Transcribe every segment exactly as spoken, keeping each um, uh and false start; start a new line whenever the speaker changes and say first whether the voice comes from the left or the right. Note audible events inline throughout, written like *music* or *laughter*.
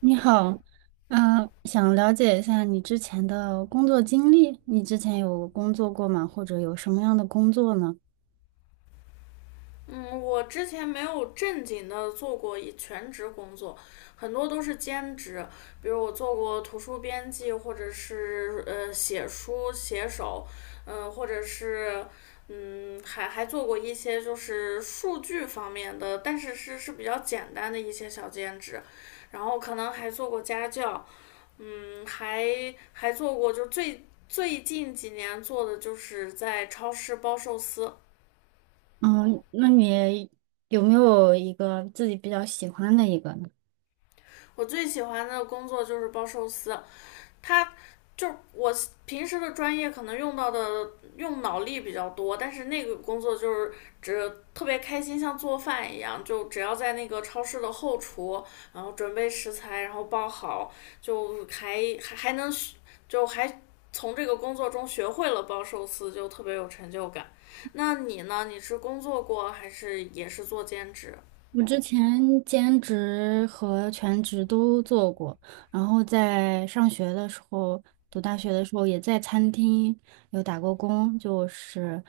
right: 你好。嗯，想了解一下你之前的工作经历。你之前有工作过吗？或者有什么样的工作呢？
left: 嗯，我之前没有正经的做过一全职工作，很多都是兼职。比如我做过图书编辑，或者是呃写书写手，嗯、呃或者是嗯还还做过一些就是数据方面的，但是是是比较简单的一些小兼职。然后可能还做过家教。嗯，还还做过就最最近几年做的就是在超市包寿司。
right: 嗯，那你有没有一个自己比较喜欢的一个呢？
left: 我最喜欢的工作就是包寿司。它就我平时的专业可能用到的用脑力比较多，但是那个工作就是只特别开心，像做饭一样，就只要在那个超市的后厨，然后准备食材，然后包好，就还还还能就还从这个工作中学会了包寿司，就特别有成就感。那你呢？你是工作过还是也是做兼职？
right: 我之前兼职和全职都做过，然后在上学的时候，读大学的时候也在餐厅有打过工，就是，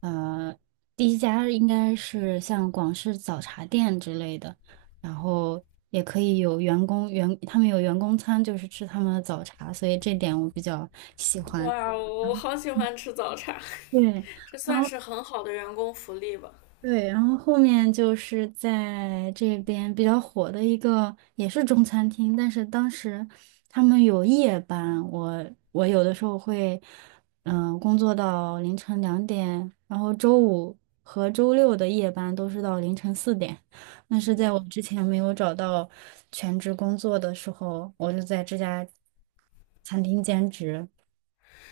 right: 呃，第一家应该是像广式早茶店之类的，然后也可以有员工员，他们有员工餐，就是吃他们的早茶，所以这点我比较喜欢。
left: 哇，我好喜欢吃早茶。
right: 对。
left: *laughs* 这
right: 然
left: 算
right: 后。
left: 是很好的员工福利吧？
right: 对，然后后面就是在这边比较火的一个，也是中餐厅，但是当时他们有夜班，我我有的时候会，嗯、工作到凌晨两点，然后周五和周六的夜班都是到凌晨四点。那是在我之前没有找到全职工作的时候，我就在这家餐厅兼职。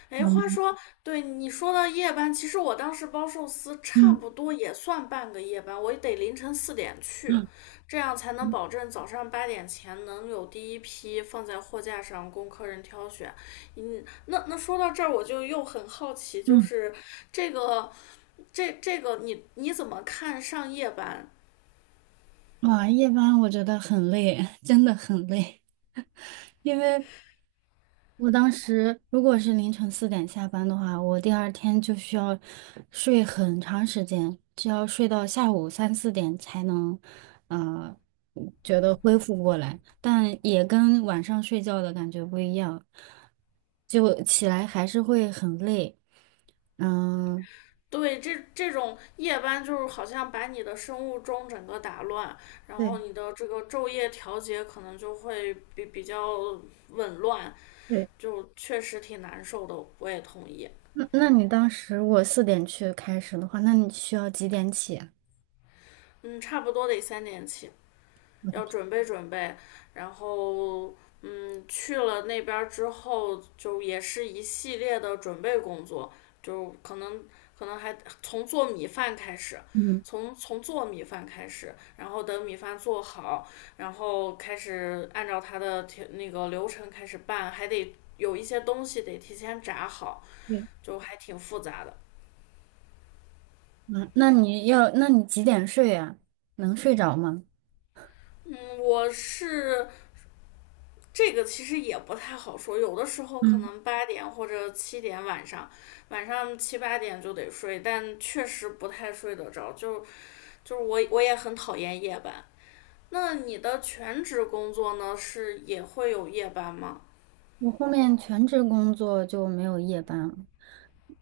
left: 哎，话
right: 嗯。
left: 说，对，你说到夜班，其实我当时包寿司差
right: 嗯。
left: 不多也算半个夜班，我得凌晨四点去，
right: 嗯。
left: 这样才能保证早上八点前能有第一批放在货架上供客人挑选。嗯，那那说到这儿，我就又很好奇，就是这个这这个你你怎么看上夜班？
right: 哇，夜班我觉得很累，*laughs* 真的很累。因为我当时如果是凌晨四点下班的话，我第二天就需要睡很长时间，就要睡到下午三四点才能，呃，觉得恢复过来，但也跟晚上睡觉的感觉不一样，就起来还是会很累。嗯，
left: 对，这这种夜班就是好像把你的生物钟整个打乱，然后
right: 对。
left: 你的这个昼夜调节可能就会比比较紊乱，
right: 对。
left: 就确实挺难受的。我也同意。
right: 那那你当时我四点去开始的话，那你需要几点起啊？
left: 嗯，差不多得三点起。
right: 我的
left: 要
right: 天。
left: 准备准备，然后嗯，去了那边之后，就也是一系列的准备工作，就可能可能还从做米饭开始，
right: 嗯。
left: 从从做米饭开始，然后等米饭做好，然后开始按照它的那个流程开始拌，还得有一些东西得提前炸好，
right: 对。
left: 就还挺复杂的。
right: 嗯，那你要，那你几点睡呀？能睡着吗？
left: 嗯，我是这个其实也不太好说，有的时候可
right: 嗯。
left: 能八点或者七点晚上，晚上七八点就得睡，但确实不太睡得着。就就是我我也很讨厌夜班。那你的全职工作呢，是也会有夜班吗？
right: 我后面全职工作就没有夜班了。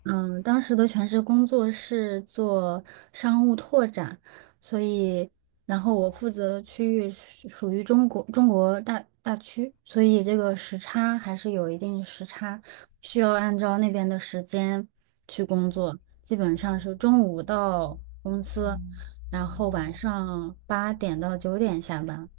right: 嗯，当时的全职工作是做商务拓展，所以，然后我负责的区域是属于中国中国大大区，所以这个时差还是有一定时差，需要按照那边的时间去工作。基本上是中午到公司，然后晚上八点到九点下班。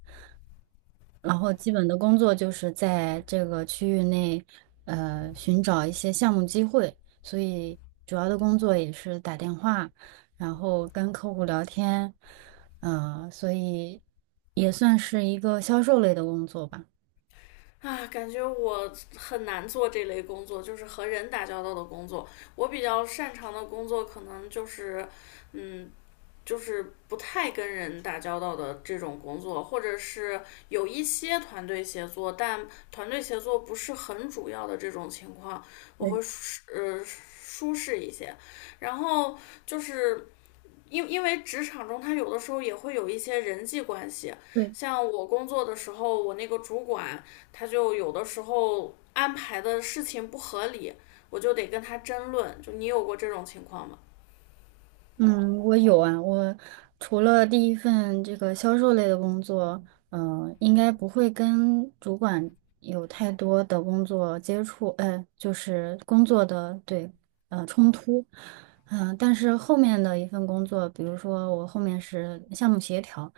right: 然后基本的工作就是在这个区域内，呃，寻找一些项目机会，所以主要的工作也是打电话，然后跟客户聊天。嗯，所以也算是一个销售类的工作吧。
left: 啊，感觉我很难做这类工作，就是和人打交道的工作。我比较擅长的工作可能就是，嗯，就是不太跟人打交道的这种工作，或者是有一些团队协作，但团队协作不是很主要的这种情况，我
right: 对。
left: 会舒呃舒适一些。然后就是因因为职场中，它有的时候也会有一些人际关系，
right: 对。
left: 像我工作的时候，我那个主管他就有的时候安排的事情不合理，我就得跟他争论。就你有过这种情况吗？
right: 嗯，我有啊。我除了第一份这个销售类的工作，嗯、呃应该不会跟主管有太多的工作接触，呃，就是工作的对，呃，冲突。嗯、但是后面的一份工作，比如说我后面是项目协调，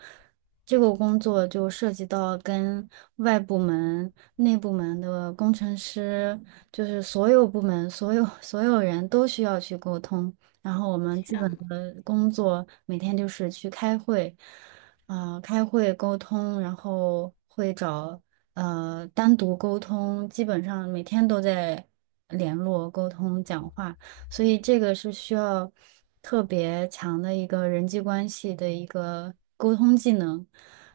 right: 这个工作就涉及到跟外部门、内部门的工程师，就是所有部门、所有 *laughs* 所有人都需要去沟通。然后我们
left: 天
right: 基本
left: 呐！
right: 的工作每天就是去开会，呃，开会沟通，然后会找呃单独沟通，基本上每天都在联络、沟通、讲话，所以这个是需要特别强的一个人际关系的一个沟通技能。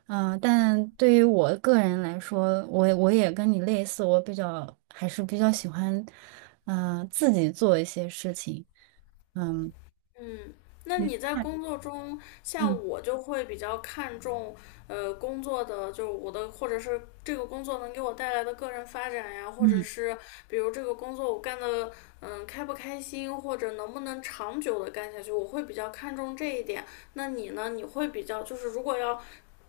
right: 嗯、呃但对于我个人来说，我我也跟你类似，我比较还是比较喜欢，嗯、自己做一些事情。嗯，
left: 嗯，那
right: 对，
left: 你在
right: 看。
left: 工作中，像
right: 嗯。
left: 我就会比较看重，呃，工作的就是我的，或者是这个工作能给我带来的个人发展呀，或者
right: 嗯。
left: 是比如这个工作我干的，嗯，开不开心，或者能不能长久的干下去，我会比较看重这一点。那你呢？你会比较就是如果要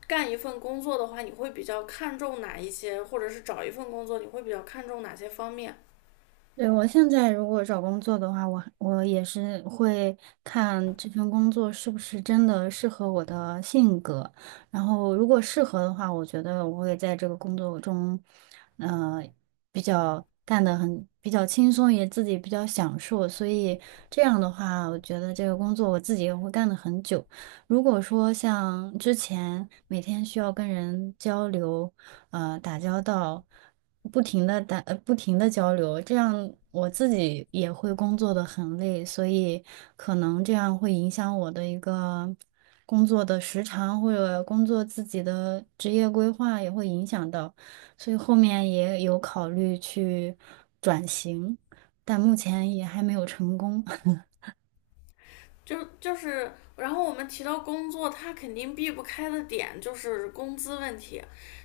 left: 干一份工作的话，你会比较看重哪一些，或者是找一份工作，你会比较看重哪些方面？
right: 对，我现在如果找工作的话，我我也是会看这份工作是不是真的适合我的性格，然后如果适合的话，我觉得我会在这个工作中，呃，比较干得很比较轻松，也自己比较享受，所以这样的话，我觉得这个工作我自己也会干得很久。如果说像之前每天需要跟人交流，呃，打交道，不停的打，呃不停的交流，这样我自己也会工作的很累，所以可能这样会影响我的一个工作的时长，或者工作自己的职业规划也会影响到，所以后面也有考虑去转型，但目前也还没有成功。*laughs*
left: 就就是，然后我们提到工作，他肯定避不开的点就是工资问题。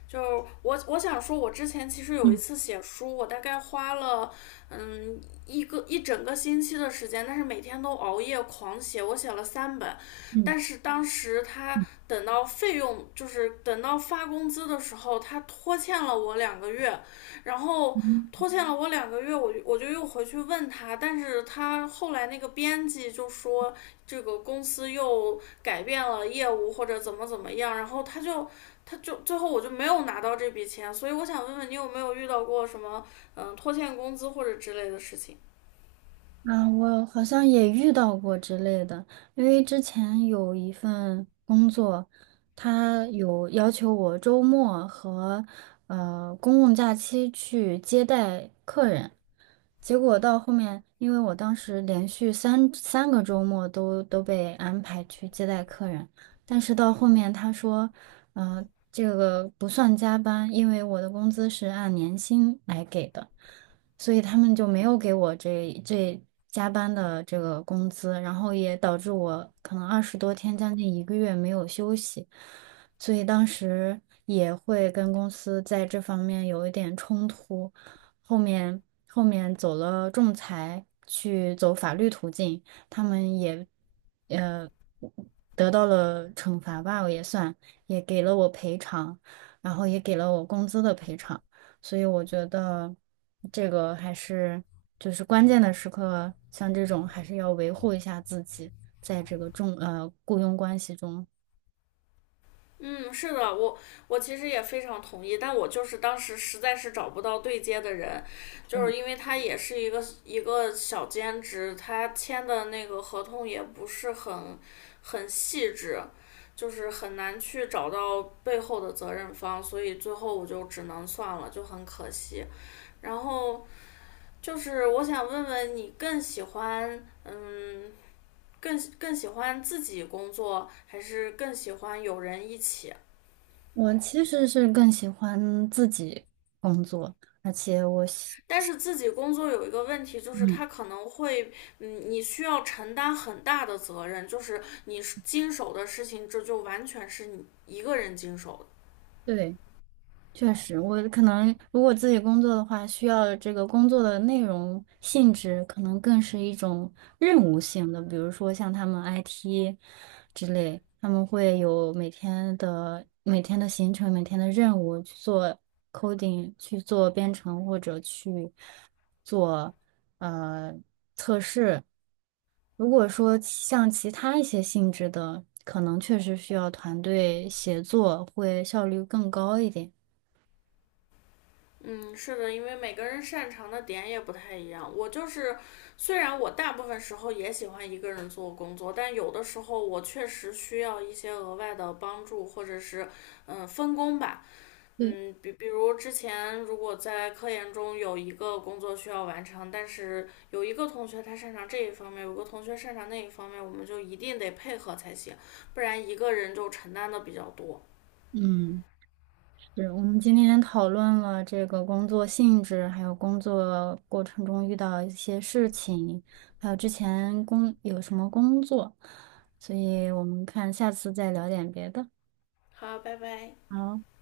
left: 就我我想说，我之前其实有一
right: 嗯。
left: 次写书，我大概花了嗯一个一整个星期的时间，但是每天都熬夜狂写，我写了三本。
right: 嗯。
left: 但是当时他
right: 嗯。
left: 等到费用，就是等到发工资的时候，他拖欠了我两个月，然后
right: 嗯。
left: 拖欠了我两个月，我就我就又回去问他，但是他后来那个编辑就说，这个公司又改变了业务或者怎么怎么样，然后他就他就最后我就没有拿到这笔钱，所以我想问问你有没有遇到过什么嗯拖欠工资或者之类的事情？
right: 啊，我好像也遇到过之类的，因为之前有一份工作，他有要求我周末和呃公共假期去接待客人，结果到后面，因为我当时连续三三个周末都都被安排去接待客人，但是到后面他说，嗯，这个不算加班，因为我的工资是按年薪来给的。所以他们就没有给我这这加班的这个工资，然后也导致我可能二十多天，将近一个月没有休息，所以当时也会跟公司在这方面有一点冲突，后面后面走了仲裁，去走法律途径，他们也呃得到了惩罚吧，我也算，也给了我赔偿，然后也给了我工资的赔偿。所以我觉得这个还是就是关键的时刻，像这种还是要维护一下自己在这个重呃雇佣关系中。
left: 嗯，是的，我我其实也非常同意，但我就是当时实在是找不到对接的人，就是因为他也是一个一个小兼职，他签的那个合同也不是很很细致，就是很难去找到背后的责任方，所以最后我就只能算了，就很可惜。然后就是我想问问你，更喜欢嗯，更更喜欢自己工作，还是更喜欢有人一起？
right: 我其实是更喜欢自己工作，而且我喜
left: 但是自己工作有一个问题，就是
right: 嗯，
left: 他可能会，嗯，你需要承担很大的责任，就是你经手的事情，这就完全是你一个人经手的。
right: 对。确实，我可能如果自己工作的话，需要这个工作的内容性质可能更是一种任务性的，比如说像他们 I T 之类，他们会有每天的每天的行程、每天的任务去做 coding、去做编程或者去做呃测试。如果说像其他一些性质的，可能确实需要团队协作，会效率更高一点。
left: 嗯，是的，因为每个人擅长的点也不太一样。我就是，虽然我大部分时候也喜欢一个人做工作，但有的时候我确实需要一些额外的帮助，或者是嗯分工吧。
right: 对。
left: 嗯，比比如之前如果在科研中有一个工作需要完成，但是有一个同学他擅长这一方面，有个同学擅长那一方面，我们就一定得配合才行，不然一个人就承担的比较多。
right: 嗯，是我们今天讨论了这个工作性质，还有工作过程中遇到一些事情，还有之前工有什么工作，所以我们看下次再聊点别的。
left: 好，拜拜。
right: 好。